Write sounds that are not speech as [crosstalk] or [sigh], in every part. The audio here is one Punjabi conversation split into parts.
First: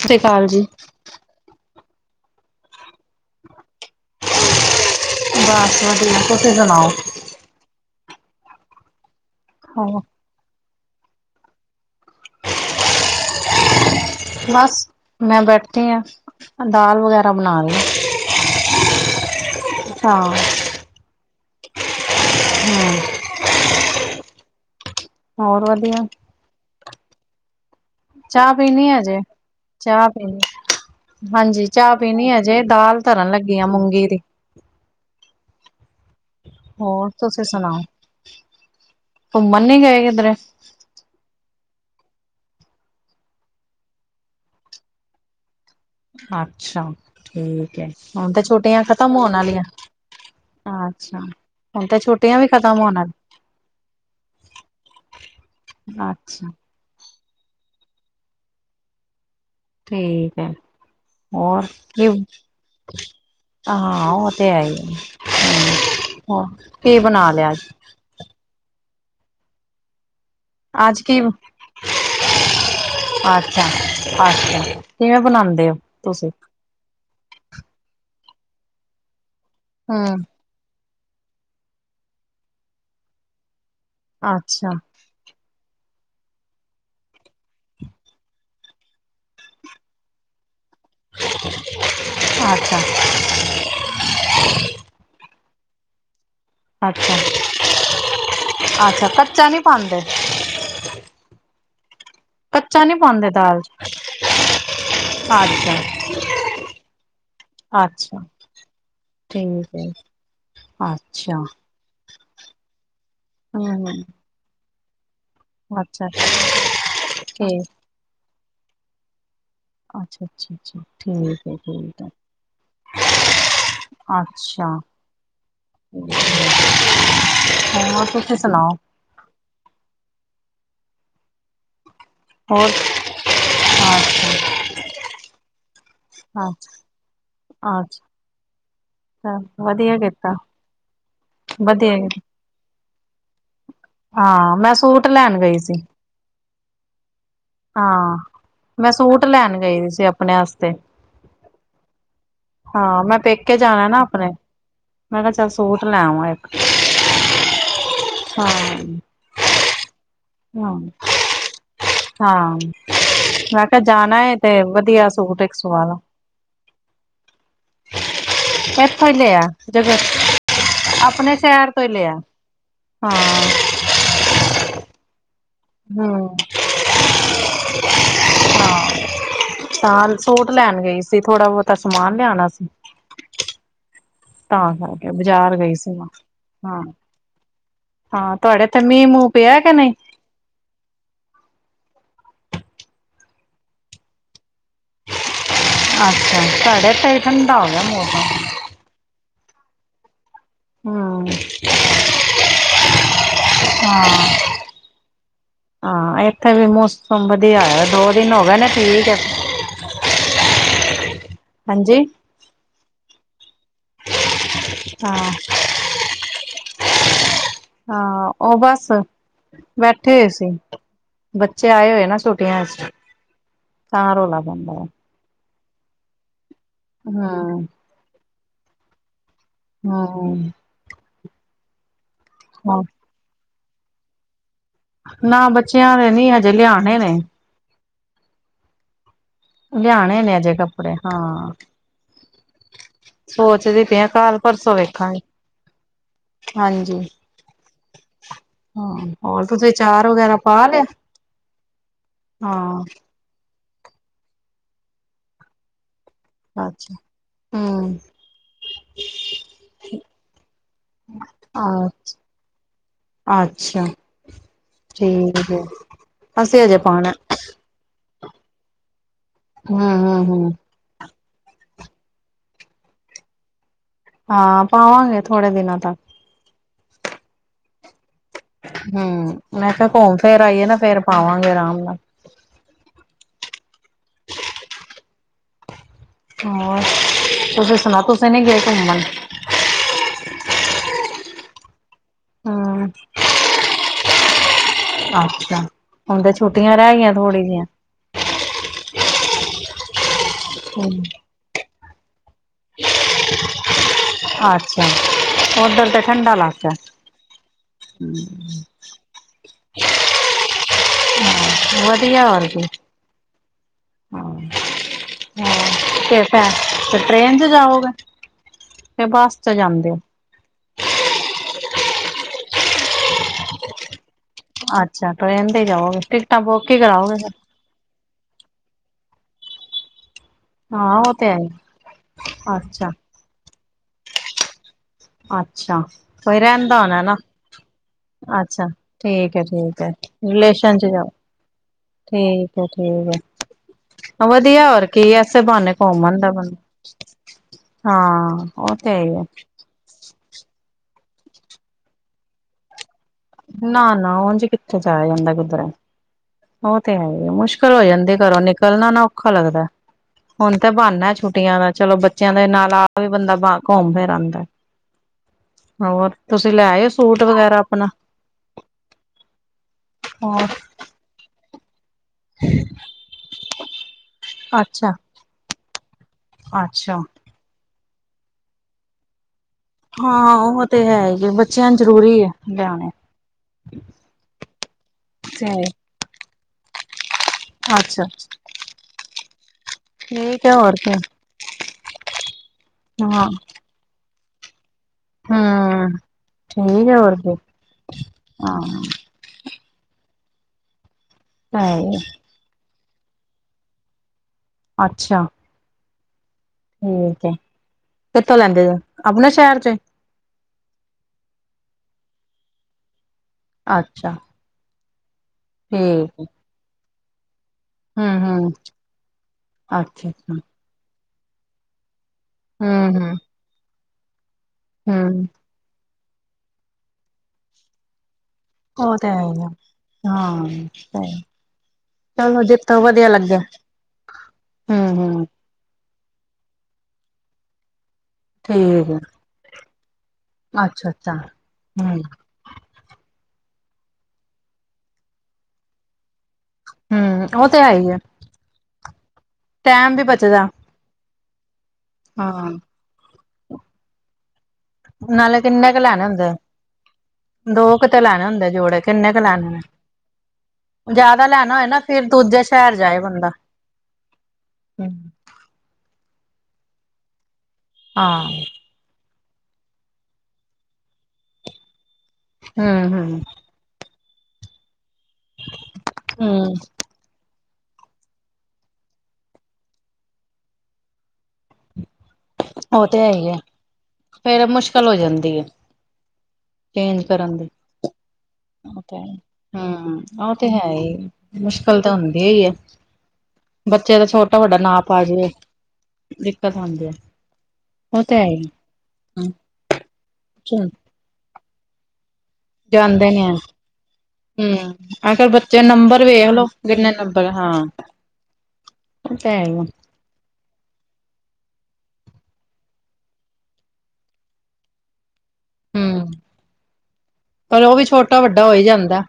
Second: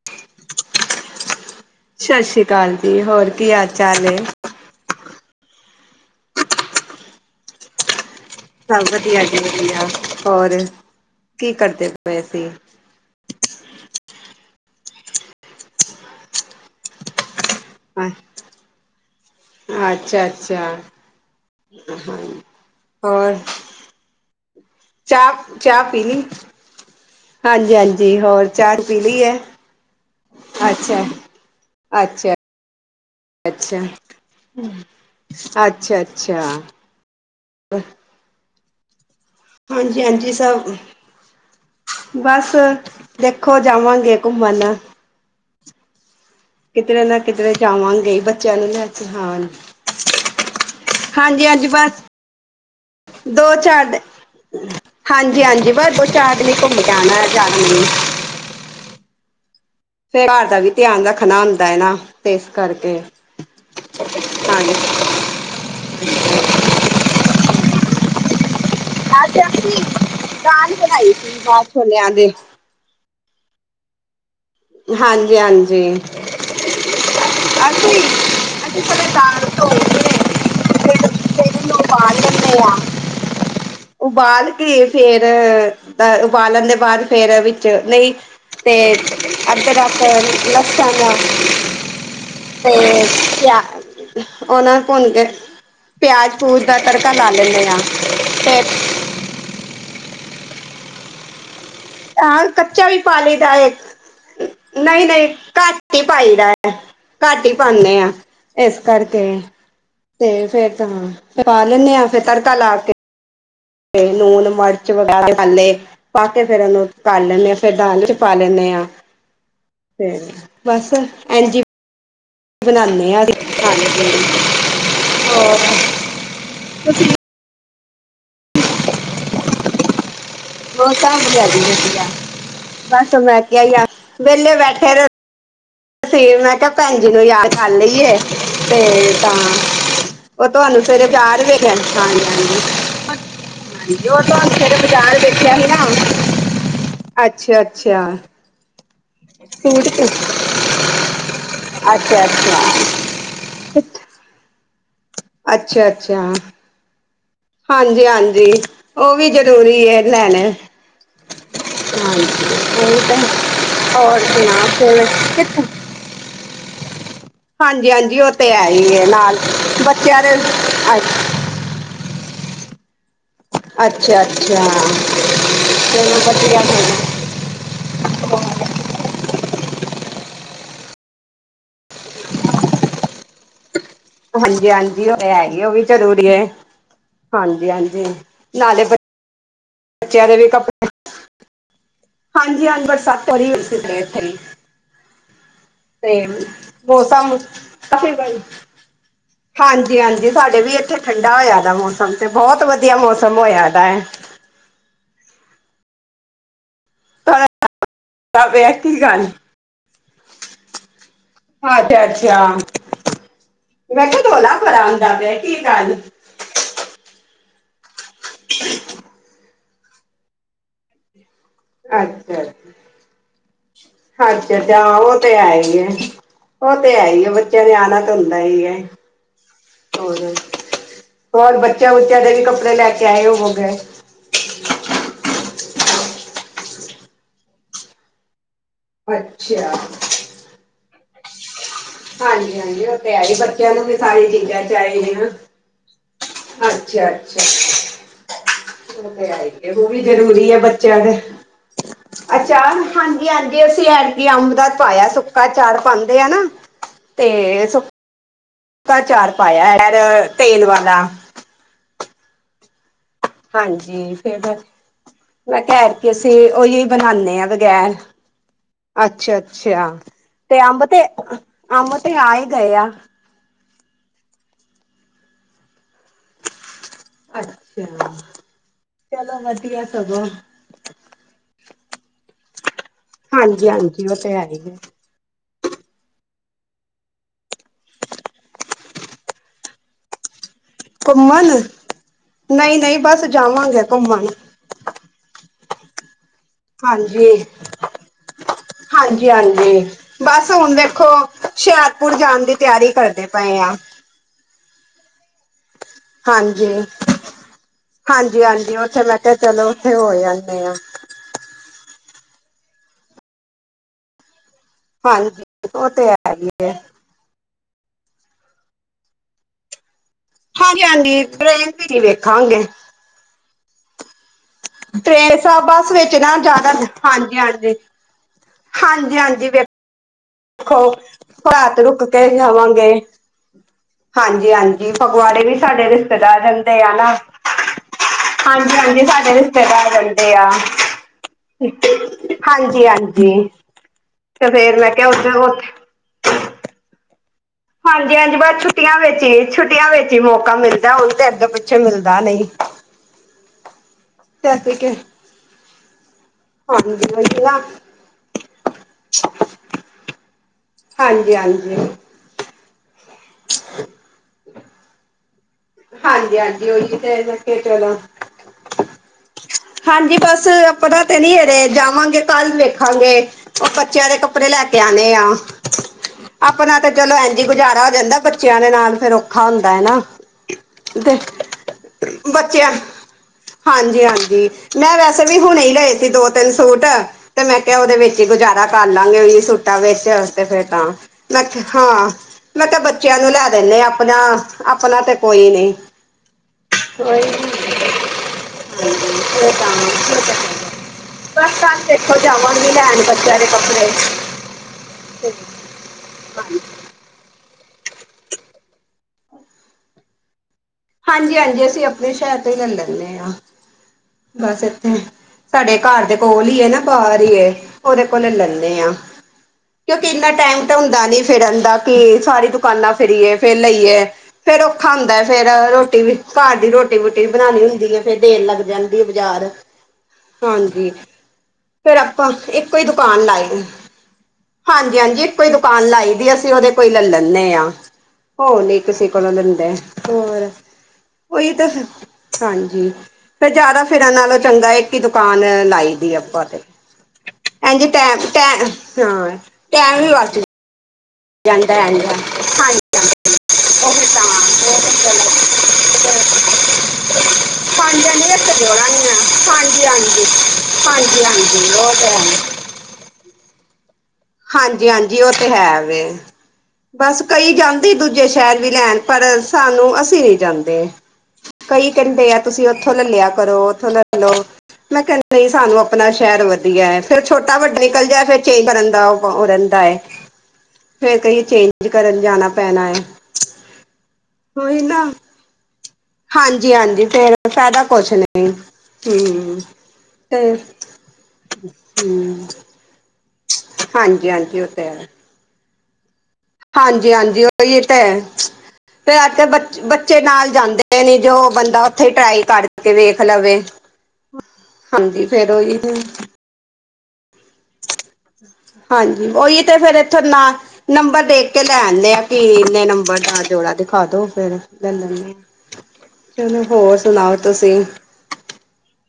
ਸਤਿ ਸ੍ਰੀ ਅਕਾਲ ਜੀ। ਸਤਿ ਸ੍ਰੀ ਅਕਾਲ ਜੀ ਹੋਰ ਕੀ ਹਾਲ ਚਾਲ ਏ। [inaudible] ਬਸ ਠੀਕ ਤੁਸੀਂ ਸੁਣਾਓ। [inaudible] ਸਭ ਵਧੀਆ ਜੀ ਵਧੀਆ ਹਾਂ ਹੋਰ ਕੀ ਕਰਦੇ ਪਏ ਸੀੇ। ਬਸ ਮੈਂ ਬੈਠੀ ਹਾਂ ਦਾਲ ਵਗੈਰਾ ਬਣਾ ਲ ਹਾਂਜੀ ਹਾਂ। ਅੱਛਾ। ਅੱਛਾ-ਅੱਛਾ ਹੂੰ ਹੋਰ ਚਾਹ ਹੋਰ -ਚਾਹ ਪੀ ਵਧੀਆ ਲਈ ਹਾਂਜੀ- ਹਾਂਜੀ ਹੋਰ ਚਾਹ ਪੀਣੀ ਹੈ ਪੀ ਹਜੇ? ਲਈ ਏ। ਚਾਹ ਪੀਣੀ ਹਾਂਜੀ ਚਾਹ ਪੀਣੀ ਅੱਛਾ। ਅਜੇ ਦਾਲ ਧਰਨ ਲੱਗੀ ਆ ਅੱਛਾ ਮੂੰਗੀ ਦੀ ਅੱਛਾ- ਅੱਛਾ ਹੋਰ ਤੁਸੀਂ ਸੁਣਾਓ ਘੁੰਮਣ ਨੀ ਗਏ ਹਾਂਜੀ- ਹਾਂਜੀ ਕਿਧਰੇ? ਸਭ ਬਸ ਦੇਖੋ ਜਾਵਾਂਗੇ ਘੁੰਮਣ ਅੱਛਾ ਕਿਧਰੇ ਨਾ ਕਿਧਰੇ ਠੀਕ ਹੈ ਜਾਵਾਂਗੇ ਹੁਣ ਤੇ ਬੱਚਿਆਂ ਨੂੰ ਛੁੱਟੀਆਂ ਲੈ ਕੇ ਖਤਮ ਹਾਂ ਹੋਣ ਆਲੀਆਂ ਅੱਛਾ ਹਾਂਜੀ ਹਾਂਜੀ ਹੁਣ ਤੇ ਬਸ ਛੁੱਟੀਆਂ ਵੀ ਖਤਮ ਹੋਣ ਆ ਦੋ ਚਾਰ ਹਾਂਜੀ-ਹਾਂਜੀ ਬਸ ਦੋ ਚਾਰ ਅੱਛਾ ਲਈ ਘੁੰਮਣ ਜਾਣਾ ਜਿਹਦਾ ਨਹੀਂ ਫੇਰ ਠੀਕ ਘਰ ਹੈ ਦਾ ਵੀ ਧਿਆਨ ਰੱਖਣਾ ਹੁੰਦਾ ਹੋਰ ਹੈ ਨਾ ਕੀ ਤੇ ਇਸ ਕਰਕੇ [inaudible] ਹਾਂ ਉਹ ਤੇ ਹੈ ਹਾਂਜੀ ਹੀ [inaudible] ਆ ਕੀ ਬਣਾ ਲਿਆ ਜੇ [inaudible] ਅੱਜ ਅਸੀਂ ਦਾਲ ਅੱਜ ਬਣਾਈ ਕੀ ਸੀ ਮਾਂਹ ਛੋਲਿਆਂ ਦੀ [inaudible] ਅੱਛਾ ਕਿਵੇਂ ਬਣਾਂਦੇ ਹੋ ਤੁਸੀਂ [inaudible] ਅਸੀਂ-ਅਸੀਂ ਪਹਿਲਾਂ ਦਾਲ ਧੋ ਹਾਂ [inaudible] ਫਿਰ ਇਹਨੂੰ ਉਬਾਲ ਲੈਣੇ ਆ ਉਬਾਲ ਅੱਛਾ ਕੇ ਫੇਰ ਉਬਾਲਣ ਦੇ ਬਾਅਦ ਫੇਰ ਵਿੱਚ ਨਹੀਂ ਤੇ [inaudible] ਅਦਰਕ, ਲੱਸਣ ਤੇ ਅੱਛਾ ਪਿਆ ਉਹਨਾਂ ਨੂੰ ਭੁੰਨ ਕੇ ਪਿਆਜ ਪੂਜ ਦਾ ਤੜਕਾ ਅੱਛਾ ਲਾ ਲੈਂਣੇ ਹਾਂ ਤੇ ਅੱਛਾ ਕੱਚਾ ਨਹੀਂ ਪਾਂਦੇ। ਆਹ ਕੱਚਾ ਨੀ ਵੀ ਪਾ ਪਾਉਂਦੇ ਲਈ ਦਾ ਦਾਲ ਹੈ ਚ ਨਹੀਂ- ਨਹੀਂ ਅੱਛਾ ਘੱਟ ਹੀ ਪਾਈ ਦਾ ਹੈ। ਘੱਟ ਹੀ ਪਾਣੇ ਹਾਂ ਅੱਛਾ ਇਸ ਕਰਕੇ ਠੀਕ ਹੈ ਤੇ ਫੇਰ ਅੱਛਾ ਤਾਂ ਲੈਂਣੇ ਆਂ ਫਿਰ ਤੜਕਾ ਲਾ ਕੇ ਹੂੰ-ਹੂੰ ਲੂਨ ਮਿਰਚ ਵ ਪੇ ਮਸਾਲੇ ਪਾ ਕੇ ਫਿਰ ਉਹਨੂੰ ਤਲ ਠੀਕ ਲੈਂਣੇ ਆਂ ਫੇਰ ਦਾਲ 'ਚ ਪਾ ਲੈਂਣੇ ਆਂ ਅੱਛਾ -ਅੱਛਾ -ਅੱਛਾ ਠੀਕ ਹੈ ਕੋਈ [inaudible] ਬਣਾਣੇ ਆ [inaudible] ਹਾਂਜੀ। ਅੱਛਾ ਹੋਰ ਤੁਸੀਂ [inaudible] ਹੋਰ ਤੁਸੀਂ ਸੁਣਾਓ। ਬਹੁ ਸਾਰੀ ਹੈ ਦੀ ਆ ਹੋਰ ਬਸ ਮੈਂ ਕਿਹਾ ਹੀ ਆ ਅੱਛਾ ਅੱਛਾ ਵਿਹਲੇ ਬੈਠੇ ਰੋ ਫੇਰ ਮੈਂ ਕਿਹਾ ਭੈਣ ਜੀ ਨੂੰ ਯਾਦ ਕਰ ਅੱਛਾ ਲਈਏ [inaudible] ਤੇ ਤਾਂ ਵਧੀਆ ਕੀਤਾ ਉਹ ਤੁਹਾਨੂੰ ਸਵੇਰੇ ਚਾਰ ਵੱਜੇ [inaudible] ਵਧੀਆ ਕੀਤਾ ਹਾਂਜੀ -ਹਾਂਜੀ। [inaudible] ਹਾਂਜੀ ਉਹ ਹਾਂ ਤੁਹਾਨੂੰ ਮੈਂ ਸੂਟ ਬਾਜ਼ਾਰ ਲੈਣ ਵੇਖਿਆ ਗਈ ਸੀ ਨਾ ਅੱਛਾ -ਅੱਛਾ ਹਾਂ ਮੈਂ ਸੂਟ ਲੈਣ ਸੂਟ ਗਈ ਸੀ ਤੇ ਆਪਣੇ ਆਸਤੇ ਅੱਛਾ ਅੱਛਾ ਹਾਂ ਮੈਂ ਪੇਕੇ ਜਾਣਾ ਨਾ ਆਪਣੇ ਮੈਂ ਕਿਹਾ ਚਲ ਸੂਟ ਅੱਛਾ ਲੈ ਅੱਛਾ ਆਂਵਾ ਇੱਕ ਹਾਂਜੀ- ਹਾਂ ਹਾਂਜੀ ਉਹ ਵੀ ਜ਼ਰੂਰੀ ਏ। ਹਾਂ। [inaudible] ਹਾਂਜੀ ਹਾਂ [unintelligible] ਤਾਂ ਮੈਂ ਕਿਹਾ ਹੋਰ ਜਾਣਾ ਏ ਤੇ ਸੁਣਾ ਫਣ ਵਧੀਆ ਸੂਟ ਇੱਕ ਕਿਥੇ ਸਵਾ ਲਾ [inaudible] ਹਾਂਜੀ- ਹਾਂਜੀ ਉਹ ਤੇ ਹੈ ਹੀ ਇੱਥੋਂ ਨਾਲ ਲਿਆ ਜਗ੍ਹਾ ਬੱਚਿਆਂ ਦੇ [inaudible] ਆਪਣੇ ਸ਼ਹਿਰ ਤੋਂ ਲਿਆ ਹਾਂ। ਅੱਛਾ, ਅੱਛਾ ਚਲ ਹਮ ਵਧੀਆ ਫਿਰ ਤਾਂ। ਹਾਂ ਤਾਂ ਸੂਟ ਲੈਣ ਗਈ ਸੀ ਥੋੜਾ ਬਹੁਤਾ ਸਮਾਨ ਲਿਆਣਾ ਸੀ। ਹਾਂਜੀ ਤਾਂ ਹਾਂਜੀ ਕਰਕੇ ਉਹ ਬਜ਼ਾਰ ਹੈਗੀ ਉਹ ਗਈ ਵੀ ਸੀ ਹਾਂ, ਜ਼ਰੂਰੀ ਹੈ ਹਾਂ। ਹਾਂਜੀ ਹਾਂਜੀ ਹਾਂ ਤੁਹਾਡੇ ਏਥੇ ਨਾਲੇ ਮੀਂਹ ਮੂੰਹ ਪਿਆ ਕਿ ਨਹੀਂ? ਬੱਚਿਆਂ ਦੇ ਵੀ ਕੱਪੜੇ [inaudible] ਹਾਂਜੀ-ਹਾਂਜੀ ਬਰਸਾਤ ਤੇ ਹੋਈ ਸੀ। ਇੱਥੇ ਹੀ ਤੇ ਅੱਛਾ ਹੁਣ, ਸਾਡੇ ਤੇ ਮੋਸਮ, ਠੰਡਾ ਹੋ ਗਿਆ ਕਾਫੀ ਮੌਸਮ ਬ ਹਾਂਜੀ- ਹਾਂਜੀ ਸਾਡੇ ਵੀ ਇੱਥੇ ਹਮ ਠੰਡਾ ਹੋਇਆ ਦਾ ਮੌਸਮ ਤੇ ਬਹੁਤ ਵਧੀਆ ਮੌਸਮ ਹੋਇਆ ਦਾ। ਹਾਂ ਇੱਥੇ ਵੀ ਮੌਸਮ ਤੁਹਾਡਾ ਵਧੀਆ ਦੋ ਦਿਨ ਹੋਗੇ ਨੇ ਪਿਆ ਕੀ ਠੀਕ ਐ ਗੱਲ ਹਾਂਜੀ ਅੱਛਾ- ਅੱਛਾ, ਮੈਂ ਕਿਹਾ ਰੋਲਾਂ ਬੜਾ ਆਂਦਾ ਹਾਂ ਪਿਆ ਕੀ ਗੱਲ? ਹਾਂ ਉਹ ਬਸ, ਬੈਠੇ ਸੀ। ਬੱਚੇ ਆਏ ਹੋਏ ਨਾ ਅੱਛਾ ਛੁੱਟੀਆਂ 'ਚ, ਤਾਂ ਅੱਛਾ ਰੌਲਾ ਪੈਂਦਾ ਅੱਛਾ ਵਾ। ਉਹ ਤੇ ਹੈ ਹੀ ਐ, ਉਹ ਤੇ ਹੈ ਹੀ ਐ ਬੱਚਿਆਂ ਹਮ ਨੇ ਆਣਾ ਤਾਂ ਹੁੰਦਾ ਹੀ ਐ। ਹੋਰ, ਹਮ ਹੋਰ ਬੱਚਿਆਂ ਬੂਚਿਆਂ ਦੇ ਵੀ ਕੱਪੜੇ ਲੈ ਕੇ ਆਏ ਹੋਵੋਗੇ। ਨਾ ਬੱਚਿਆਂ ਦੇ ਨੀ ਹਜੇ ਲਿਆਣੇ ਨੇ। ਅੱਛਾ ਲਿਆਣੇ ਨੇ ਅਜੇ ਕੱਪੜੇ, ਹਾਂ। ਹਾਂਜੀ-ਹਾਂਜੀ, ਉਹ ਤੇ ਹੈਈ ਬੱਚਿਆਂ ਸੋਚਦੀ ਨੂੰ ਵੀ ਪਈ ਆ ਸਾਰੀਆਂ ਕੱਲ ਚੀਜ਼ਾਂ ਪਰਸੋਂ ਵੇਖਾਂਗੇ ਚਾਹੀਦੀਆਂ। ਹਾਂਜੀ ਅੱਛਾ। ਹਾਂ ਹੋਰ ਤੁਸੀਂ ਉਹ ਵੀ ਅਚਾਰ ਵਗੈਰਾ ਜ਼ਰੂਰੀ ਹੈ ਪਾ ਲਿਆ ਬੱਚਿਆਂ ਦੇ ਅਚਾਰ ਹਾਂ ਹਾਂਜੀ। ਹਾਂਜੀ ਅਸੀਂ ਐਤਕੀ ਅੰਬ ਦਾ ਪਾਇਆ ਸੁੱਕਾ ਚਾਾਰ ਪਾਉਂਦੇ ਹਨਾ ਅੱਛਾ ਤੇ ਸੁ। ਹੂੰ ਸੁੱਕਾ ਅਚਾਰ ਪਾਇਆ ਤ ਐਤਕੀ ਤੇਲ ਵਾਲਾ। ਅੱਛਾ। ਹਾਂਜੀ, ਫਿਰ, ਠੀਕ ਮੈਂ ਹੈ ਕਿਹਾ ਐਤਕੀ ਅਸੀਂ ਹਜੇ ਉਹੀ ਪਾਉਣਾ ਬਣਾਉਦੇ ਹਾਂ। ਬਗੈਰ ਹੂੰ ਅੱਛਾ-ਅੱਛਾ, ਹੂੰ ਹੂੰ ਤੇ ਅੰਬ ਤੇ, ਅੰਬ ਤੇ ਆ ਹੀ ਗਏ ਆ। ਹਾਂ ਪਾਵਾਂਗੇ ਥੋੜੇ ਦਿਨਾਂ ਤੱਕ। ਅੱਛਾ। ਹੂੰ, ਚਲੋ ਮੈਂ ਵਧੀਆ ਕਿਹਾ ਘੁੰਮ ਸਗੋਂ। ਫਿਰ ਆਈਏ ਨਾ ਫੇਰ ਪਾਵਾਂਗੇ ਆਰਾਮ ਨਾਲ। ਹਾਂਜੀ- ਹਾਂਜੀ ਉਹ ਤੇ ਹੈ। ਹੋਰ, ਤੁਸੀਂ ਸੁਣਾਉ ਤੁਸੀਂ ਨੀ ਗਏ ਘੁੰਮਣ। ਘੁੰਮਣ, ਨਹੀਂ ਹੂੰ ਗਈ ਬਸ ਜਾਵਾਂਗੇ ਘੁੰਮਣ। ਅੱਛਾ, ਹੁਣ ਤੇ ਛੁੱਟੀਆਂ ਰਹਿ ਗਈਆਂ ਥੋੜ੍ਹੀ ਜਿਹੀਆਂ। ਹਾਂਜੀ-ਹਾਂਜੀ, ਬਸ ਹੁਣ ਹਮ ਦੇਖੋ ਹੁਸ਼ਿਆਰਪੁਰ ਜਾਣ ਦੀ। ਤਿਆਰੀ ਕਰਦੇ ਪਏ ਆ। ਅੱਛਾ, ਓਧਰ ਤੇ ਠੰਡਾ ਇਲਾਕਾ ਐ। ਹਾਂਜੀ-ਹਾਂਜੀ, ਉੱਥੇ ਮੈਂ ਕਿਹਾ ਚਲੋ ਉੱਥੇ ਹੋ ਆਂਦੇ ਆ। ਕੀ ਹਾਲ ਏ ਜੀ? ਹਾਂਜੀ ਹਾਂ, ਉਹ ਤੇ ਫਿਰ ਹੈ ਹੀ ਭੈਣ ਹੈ ਜੀ। ਟ੍ਰੇਨ 'ਚ ਜਾਓਗੇ, ਤੇ ਬੱਸ 'ਚ ਜਾਂਦੇ ਓ? ਹਾਂਜੀ-ਹਾਂਜੀ, ਟ੍ਰੇਨ 'ਚ ਹੀ ਵੇਖਾਂਗੇ। ਹ [inaudible] ਟ੍ਰੇਨਸ ਬਸ ਵਿੱਚ ਨਾ ਟਿਕਟਾਂ ਬੁੱਕ ਜ਼ਿਆਦਾ ਹੀ ਕਰਾਓਗੇ ਫਿਰ ਹਾਂਜੀ-ਹਾਂਜੀ, ਹਾਂਜੀ-ਹਾਂਜੀ। ਦੇਖੋ, ਹਾਂ ਉਹ ਤੇ ਹੈ ਹੀ ਰਾਤ ਰੁਕ ਕੇ ਅੱਛਾ ਜਾਵਾਂਗੇ, ਹਾਂਜੀ-ਹਾਂਜੀ। ਜੀ ਫਗਵਾੜੇ ਵੀ ਅੱਛਾ ਸਾਡੇ ਕੋਈ ਰਿਸ਼ਤੇਦਾਰ ਰਹਿੰਦਾ ਰਹਿੰਦੇ ਆ ਹੋਣਾ ਨਾ। ਅੱਛਾ ਹਾਂਜੀ-ਹਾਂਜੀ, ਸਾਡੇ ਠੀਕ ਹੈ ਠੀਕ ਹੈ ਰਿਸ਼ਤੇਦਾਰ ਰਹਿੰਦੇ ਆ। ਰਿਲੇਸ਼ਨ ਚ ਜਾਓ ਠੀਕ ਹੈ ਠੀਕ ਹਾਂਜੀ-ਹਾਂਜੀ, ਹੈ ਤੇ ਵਧੀਆ ਫੇਰ ਹੋਰ ਮੈਂ ਕਿਹਾ ਕੀ ਐਸੇ ਉਧਰ ਬਾਨੇ ਘੁੰਮ ਆਂਦਾ ਬੰਦਾ। ਹਾਂਜੀ-ਹਾਂਜੀ, ਹਾਂ ਬਸ ਉਹ ਤੇ ਛੁੱਟੀਆਂ ਹੈ ਵਿੱਚ ਹੈ ਹੀ। ਛੁਟ ਛੁਟੀਆਂ ਵਿੱਚ ਹੀ ਮੌਕਾ ਮਿਲਦਾ ਉਝ ਤੇ ਅੱਗੇੋਂ ਪਿੱਛੇ ਮਿਲਦਾ ਨਹੀਂ। ਨਾ-ਨਾ, ਉੰਝ ਤੇ ਅਸੀਂ ਕਿੱਥੇ ਕਿ ਜਾਇਆ ਜਾਂਦਾ, ਕਿੱਧਰੇ, ਉਹ ਤੇ ਹੈ ਹਾਂਜੀ ਈ ਏ ਉਹੀ ਨਾ ਮੁਸ਼ਕਿਲ ਹੋ ਜਾਂਦੀ, ਘਰੋਂ ਨਿਕਲਣਾ ਨਾ, ਔਖਾ ਲੱਗਦਾ ਹੁਣ ਤਾਂ ਬਹਾਨਾ ਹਾਂਜੀ ਛੁੱਟੀਆਂ ਦਾ ਹਾਂਜੀ ਚਲੋ ਬੱ ਬੱਚਿਆਂ ਦੇ ਨਾਲ, ਆਪ ਵੀ ਬੰਦਾ ਬਾਹਰ ਘੁੰਮ ਫਿਰ ਆਂਦਾ। ਹੋਰ ਹਾਂਜੀ ਤੁਸੀਂ, ਲੈ ਹਾਂਜੀ ਆਏ ਓ ਉਹੀ ਸੂਟ, ਤੇ ਮੈਂ ਵਗੈਰਾ ਕਿਹਾ ਆਪਣਾ? ਚਲੋ ਹਾਂਜੀ, ਬਸ ਹੋਰ ਆਪਣਾ ਤੇ, ਨਹੀਂ ਅਜੇ ਜਾਵਾਂਗੇ। ਕੱਲ ਵੇਖਾਂਗੇ, ਉਹ ਬੱਚਿਆਂ ਦੇ ਕੱਪੜੇ ਲੈ ਕੇ, ਅੱਛਾ ਆਉਣੇ ਆ। ਆਪਣਾ ਤੇ ਅੱਛਾ ਚਲੋ, ਐਂਝ ਈ ਗੁਜ਼ਾਰਾ ਹੋ ਜਾਂਦਾ, ਬੱਚਿਆਂ ਦੇ ਨਾਲ ਫੇਰ ਔਖਾ ਹੁੰਦਾ ਹੈ ਨਾ, ਹਾਂ ਉਹ ਹੈ ਤੇ ਹੀ ਬੱਚਿਆਂ ਨੂੰ ਜ਼ਰੂਰੀ ਹੈ ਬੱਚਿਆਂ ਲਿਆਣੇ ਹਾਂਜੀ- ਹਾਂਜੀ, ਮੈਂ ਵੈਸੇ ਵੀ ਹੁਣੇ ਹੀ ਲਏ ਸੀ ਦੋ, ਤਿੰਨ ਸੂਟ। ਤੇ, ਮੈਂ ਕਿਹਾ, ਉਹਦੇ ਅੱਛਾ ਵਿੱਚ ਹੀ ਗੁਜ਼ਾਰਾ ਕਰ ਲਾਂਗੇ, ਉਹੀ ਸੂਟਾਂ ਵਿੱਚ, ਤੇ ਠੀਕ ਹੈ ਫਿਰ ਹੋਰ ਤਾਂ, ਕੀ ਮੈਂ, ਕ, ਹਾਂ ਮੈਂ ਕਿਹਾ, ਬੱਚਿਆਂ ਹਾਂ ਨੂੰ ਲੈ ਦੇਨੇ ਆ, ਆਪਣਾ, ਆਪਣਾ ਤੇ ਕੋਈ ਨਹੀਂ ਹਮ, ਠੀਕ ਆ, ਹੋਰ ਫ਼ਿਰ ਹਾਂ। ਏ, ਕੰਮ ਏ, ਠੀਕ ਆ। ਹੈ, ਈ ਹੈ। ਜਾਵਾਂਗੀ, ਲੈਣ ਬੱਚਿਆਂ ਦੇ ਕੱਪੜੇ। ਅੱਛਾ। [inaudible] ਠੀਕ ਹੈ, ਕਿੱਥੋਂ ਲੈਂਦੇ ਓ? ਆਪਣੇ ਸ਼ਹਿਰ ਚੋਂ ਈ। ਹਾਂਜੀ- ਹਾਂਜੀ, ਅਸੀਂ ਆਪਣੇ ਸ਼ਹਿਰ ਤੋਂ ਹੀ, ਲੈ ਲੈਂਦੇ ਹਾਂ। ਅੱਛਾ ਬਸ ਇੱਥੋਂ, ਸਾਡੇ ਘਰ ਦੇ ਠੀਕ ਕੋਲ ਈ ਨਾ, ਬਾਹਰ ਹੀ ਏ ਉਹਦੇ ਹਮ ਕੋਲੋ ਹਮ ਲੈਂਦੇ ਆ, ਅੱਛਾ ਕਿਉਂਕਿ ਇੰਨਾ ਅੱਛਾ ਟਾਈਮ ਤਾਂ ਹੁੰਦਾ ਨੀ, ਫਿਰਨ ਦਾ ਕਿ ਸਾਰੀ ਦੁਕਾਨਾਂ ਹਮ ਹਮ ਫਿਰੀਏ ਫੇਰ ਲਈਏ, ਫੇਰ ਔਖਾ ਹੁੰਦਾ ਹਮ ਫੇਰ ਰੋਟੀ ਵੀ, ਘਰ ਦੀ ਰੋਟੀ -ਰੂਟੀ ਵੀ ਬਣਾਉਣੀ ਹੁੰਦੀ ਐ, ਫੇਰ ਦੇਰ ਲੱਗਦੀ ਉਹ ਜਾਂਦੀ ਐ ਤੇ ਹੈ ਬਜ਼ਾਰ, ਹੀ ਹਾਂਜੀ। ਹਾਂ ਫੇਰ, ਆਪਾਂ ਚਲੋ ਇੱਕੋ ਜਿੱਥੋਂ ਈ ਵਧੀਆ ਦੁਕਾਨ ਲੱਗੇ ਲਾਈ ਏ। ਹਮ- ਹਮ। ਇਕੋ ਹੀ ਦੁਕਾਨ ਲਾਈ ਦੀ, ਅਸੀਂ ਉਹਦੇ ਕੋਈ ਲੈ ਲੈਂਦੇ ਹਾਂ, ਹੋਰ ਨਹੀਂ ਠੀਕ ਹੈ ਕਿਸੇ ਕੋਲੋਂ ਲੈਂਦੇ। ਹੋਰ, ਅੱਛਾ ਅੱਛਾ ਉਹੀ ਤਾਂ ਫਿਰ ਹਮ ਹਾਂਜੀ, ਫਿਰ ਜ਼ਿਆਦਾ ਫਿਰਨ ਨਾਲੋਂ ਚੰਗਾ ਇੱਕ ਹੀ, ਦੁਕਾਨ ਲਾਈ ਦੀ ਆਪਾਂ ਤੇ ਹਮ ਉਹ ਤੇ ਹੈ ਇੰਝ ਹੀ ਹੈ ਟੈਮ, ਟੈਮ ਹਾਂ ਟੈਮ ਵੀ ਵਧ ਹਾਂ [inaudible] ਨਾਲੇ, ਚਲੋ ਕਿੰਨੇ ਕੁ ਲੈਣੇ ਹੁੰਦੇ? ਦੋ ਕੁ, ਤੇ ਪੰਜ ਲੈਣੇ ਨਹੀਂ ਇੱਕ ਹੁੰਦੇ ਜੋੜੇ, ਜੋੜਾਂਗੇ ਕਿੰਨੇ ਕੁ ਲੈਣੇ ਨੇ? ਹਾਂਜੀ ਹਾਂਜੀ ਹਾਂਜੀ ਜਿਆਦਾ ਲੈਣਾ ਹੋਏ ਹਾਂਜੀ ਨਾ, ਉਹ ਤੇ ਫਿਰ ਦੂਜੇ ਹੈ ਸ਼ਹਿਰ ਜਾਏ ਬੰਦਾ। ਹਾਂਜੀ ਹਮ -ਹਾਂਜੀ, ਉਹ ਤੇ ਹੈ ਵੈ, ਬਸ ਕਈ ਜਾਂਦੇ ਈ ਦੂਜੇ ਹਾਂ ਸ਼ਹਿਰ ਵੀ ਲੈਣ, ਪਰ ਸਾਨੂੰ, ਅਸੀਂ ਨੀ ਜਾਂਦੇ, ਕਈ ਕਹਿੰਦੇ ਆ ਤੁਸੀਂ ਉੱਥੋਂ ਹਮ ਲੈ ਹਮ ਲਿਆ ਕਰੋ, ਉੱਥੋਂ ਲੈ ਲਉ, ਮੈਂ ਕਿਹਾ ਨਹੀਂ ਸਾਨੂੰ, ਆਪਣਾ ਸ਼ਹਿਰ ਹਮ ਵਧੀਆ ਹੈ। ਫੇਰ, ਛੋਟਾ- ਵੱਡਾ, ਨਿਕਲ ਜਾਏ, ਫੇਰ ਚੇਂਜ ਕਰਨ ਦਾ ਉਹ ਰਹਿੰਦਾ ਹੈ। ਫੇਰ ਕਹੀਏ ਚੇਂਜ ਕਰਨ ਜਾਣਾ, ਪੈਣਾ ਉਹ ਤੇ ਹੈ, ਹੀ ਫੇਰ ਉਹੀ ਮੁਸ਼ਕਿਲ ਹੋ ਨਾ। ਜਾਂਦੀ ਹੈ ਹਾਂਜੀ- ਚੇਂਜ ਹਾਂਜੀ ਫੇਰ, ਕਰਨ ਦੀ ਫਾਇਦਾ ਕੁਛ ਨਹੀਂ, ਉਹ ਤੇ ਹੈ ਹਮ ਉਹ ਤੇ ਫੇਰ? ਹੈ ਹੀ ਮੁਸ਼ਕਿਲ ਤਾਂ ਹੁੰਦੀ ਹੀ ਹਮਮ। ਹੈ ਬੱਚੇ ਦਾ, ਛੋਟਾ -ਵੱਡਾ ਨਾਪ ਆ ਜਵੇ, ਦਿੱਕਤ ਆਉਂਦੀ ਐ। ਹਾਂਜੀ ਹਾਂਜੀ ਉਹੀ ਹੀ ਤਾਂ ਹੈ, ਫੇਰ ਅੱਜ ਹੀ -ਕੱਲ ਬੱਚ, ਬੱਚੇ ਨਾਲ ਜਾਂਦੇ ਨੀ ਜੋ ਬੰਦਾ ਉੱਥੇ ਟਰਾਈ ਕਰ ਕੇ, ਜਾਂਦੇ ਵੇਖ ਨੇ ਲਵੇ। ਹਮ, ਔਰ ਹਾਂਜੀ ਫੇਰ ਬੱਚੇ ਉਹੀ ਨੰਬਰ ਵੇਖ ਲਓ, ਕਿੰਨਾ ਨੰਬਰ? ਹਾਂ ਉਹ ਤੇ ਹਾਂਜੀ, ਹੈ ਉਹੀ ਹੀ ਤੇ ਫੇਰ, ਇੱਥੋਂ ਨਾ ਨੰਬਰ ਦੇਖ ਕੇ ਲੈ ਆਂਦੇ ਆ, ਕਿ ਇੰਨੇ ਨੰਬਰ ਦਾ ਜੋੜਾ ਦਿਖਾ ਦੋ, ਫੇਰ ਲੈ ਲੈਂਦੇ ਆ। ਹੂੰ, ਚਲੋ, ਹੋਰ ਸੁਣਾਓ ਪਰ ਉਹ ਤੁਸੀਂ? ਵੀ ਛੋਟਾ -ਵੱਡਾ, ਹੋ ਹੀ ਜਾਂਦਾ।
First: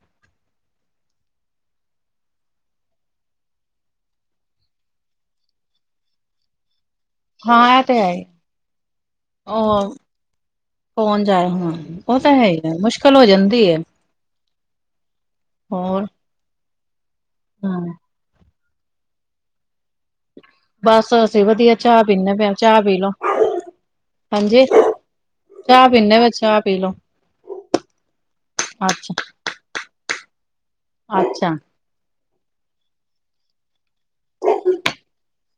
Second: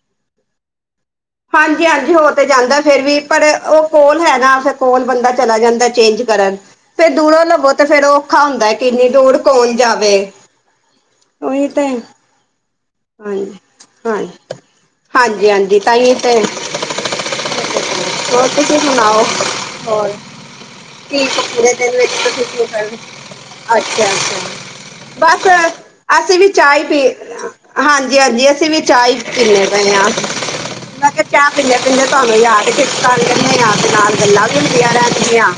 ਹਾਂਜੀ-ਹਾਂਜੀ ਹੋ ਤੇ ਜਾਂਦਾ ਫੇਰ ਵੀ, ਪਰ ਉਹ ਕੋਲ ਹੈਗਾ ਫਿਰ ਕੋਲ ਬੰਦਾ ਚਲਾ ਜਾਂਦਾ ਚੇਂਜ। ਕਰਨ, ਫਰ ਦੂਰੋਂ ਲਵੋ ਹਾਂ, ਇਹ ਤੇ ਫੇਰ ਹੈ ਉਹ ਹੀ। ਔਖਾ ਹੁੰਦਾ ਹੈ ਕਿ ਇੰਨੀ ਦੂਰ ਕੌਣ ਜਾਵੇ। ਕੋਣ ਜਾਏ ਉਹੀ ਹੁਣ ਤੇ ਉਹ ਤਾਂ ਹੈ ਹੀ ਆ ਮੁਸ਼ ਹਾਂਜੀ ਹਾਂਜੀ ਹਾਂਜੀ-ਹਾਂਜੀ ਤਾਂਹੀ ਤੇ ਹਾਂ। ਹੋਰ ਤੁਸੀਂ ਸੁਣਾਓ ਹੋਰ? [unintelligible] ਬਸ ਤੁਸੀ ਅਸੀਂ ਕੀ ਵਧੀਆ ਚਾਹ ਕਰ ਪੀਂਨੇ ਪਏ ਆ, ਚਾਹ ਪੀ ਲਓ। [unintelligible] ਅੱਛਾ-ਅੱਛਾ ਹਾਂਜੀ, ਬਸ ਚਾਹ ਪੀਂਨੇ ਪਏ, ਅਸੀਂ ਵੀ ਚਾਹ ਲਓ। ਪੀ ਰ ਆ ਹਾਂਜੀ-ਹਾਂਜੀ, ਅਸੀਂ ਵੀ ਚਾਹ ਅੱਛਾ, ਹੀ ਪੀਨੇ ਪਏ ਹਾਂ ਮੈਂ ਕਿਹਾ ਚਾਹ ਅੱਛਾ, ਪੀਨੇ ਆ ਕਹਿੰਨੇ ਤੂਹਾਨੂੰ ਯਾਦ ਕੀਤਾ ਕਹਿੰਦੇ ਨਾਲਦੇ ਨਾਲ ਗੱਲਾਂ ਵੀ ਹੁੰਦੀਆਂ ਰਹਿਣਗੀਆ।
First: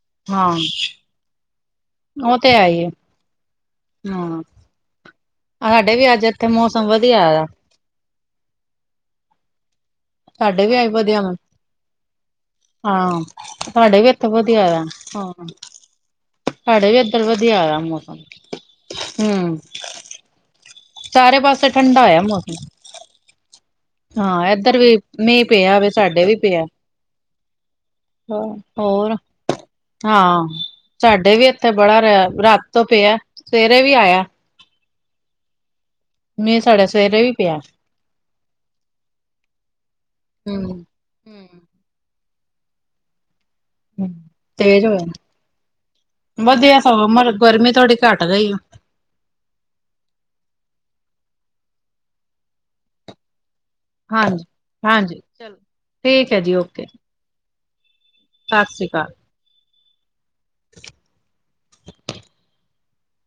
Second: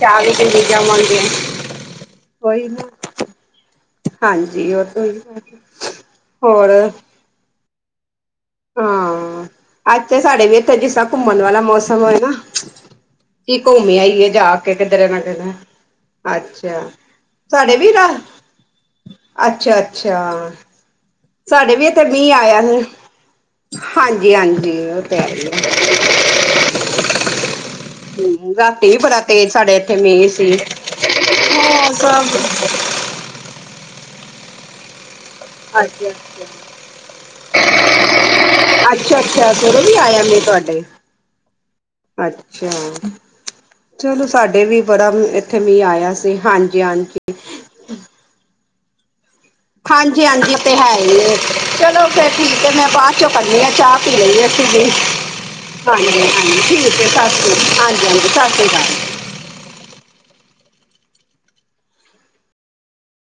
ਚਾਹ ਵੀ ਹਾਂ, ਪੀਬੀ ਜਾਵਾਂਗੇ। ਉਹ ਤੇ ਹੈ ਕੋਈ ਹੀ ਨਾ ਏ। ਹਾਂ, ਹਾਂਜੀ ਉਹ ਤੋਂ ਹੈ ਈ ਆ। ਸਾਡੇ ਵੀ ਅੱਜ ਇੱਥੇ ਹੋਰ? [unintelligible] ਹਾਂ, ਅੱਜ ਤੇ ਸਾਡੇ ਵੀ ਇੱਥੇ ਅੱਜ ਜਿਸ ਤਾਂ ਵਧੀਆ ਵਾ। ਘੁੰਮਣ ਵਾਲਾ ਮੌਸਮ ਹੋਏ ਨਾ ਹਾਂ, ਕੀ ਘੁੰਮ ਈ ਸਾਡੇ ਵੀ ਆਈਏ ਇੱਥੇ ਜਾ ਵਧੀਆ ਕੇ ਹੋਇਆ, ਕਿਧਰੇ ਨਾ ਹਾਂ। ਕਿਧਰੇ ਅੱਛਾ ਸਾਡੇ ਵੀ ਇੱਧਰ ਵਧੀਆ ਸਾਡੇ ਹੋਇਆ ਵੀ ਰਾ, ਮੌਸਮ, ਹੂੰ, ਅੱਛਾ-ਅੱਛਾ। ਸਾਰੇ ਪਾਸੇ ਸਾਡੇ ਵੀ ਠੰਡਾ ਇਥੇ ਹੋਇਆ ਮੀਂਹ ਮੌਸਮ। ਆਇਆ ਹੀ। ਹਾਂ ਹਾਂਜੀ-ਹਾਂਜੀ ਇੱਧਰ ਵੀ ਉਹ ਤੇ ਹੈ ਮੀਂਹ ਈ ਆ। ਪਿਆ ਵੇ ਸਾਡੇ ਵੀ ਪਿਆ। ਹੂੰ, ਰਾਤੀ ਵੀ ਹੋਰ ਬੜਾ ਤੇਜ਼ ਸਾਡੇ ਇੱਥੇ ਮੀਂਹ ਹਾਂ ਸੀ। ਸਾਡੇ ਵੀ ਇੱਥੇ ਹਾਂ ਬੜਾ ਰੇਆ ਸਭ ਰਾਤ ਤੋਂ ਪਿਆ, ਸਵੇਰੇ ਵੀ ਆਇਆ। ਹਾਂਜੀ-ਹਾਂਜੀ ਮੀਹ ਸਾਡੇ ਸਵੇਰੇ ਵੀ ਪਿਆ। ਅੱਛਾ-ਅੱਛਾ ਸਵੇਰੇ ਵੀ ਆਇਆ ਮੀਂਹ ਤੁਹਾਡੇ। ਹੂੰ ਅੱਛਾ। ਚਲੋ ਸਾਡੇ ਵੀ ਤੇਜ਼ ਬੜਾ ਮ ਹੋਇਆ ਇੱਥੇ ਮੀ ਆਇਆ ਸੀ ਹਾਂਜੀ -ਹਾਂਜੀ। ਦਿਨ ਮੈ ਤੁਹਾਡੇ ਘੱਟਦਾ ਈ ਆ। ਹਾਂਜੀ-ਹਾਂਜੀ ਤੇ ਹੈ ਈ ਏ। ਚਲੋ ਫੇਰ ਠੀਕ ਹੈ ਮੈਂ ਬਾ ਚੋਂ ਕਰਨੀ ਆਾਂ ਚਾਹ ਹਾਂਜੀ ਹਾਂਜੀ ਚਲੋ ਠੀਕ ਹੈ ਜੀ ਓਕੇ [inaudible] ਸਤਿ ਸ਼੍ਰੀ ਅਕਾਲ। [inaudible]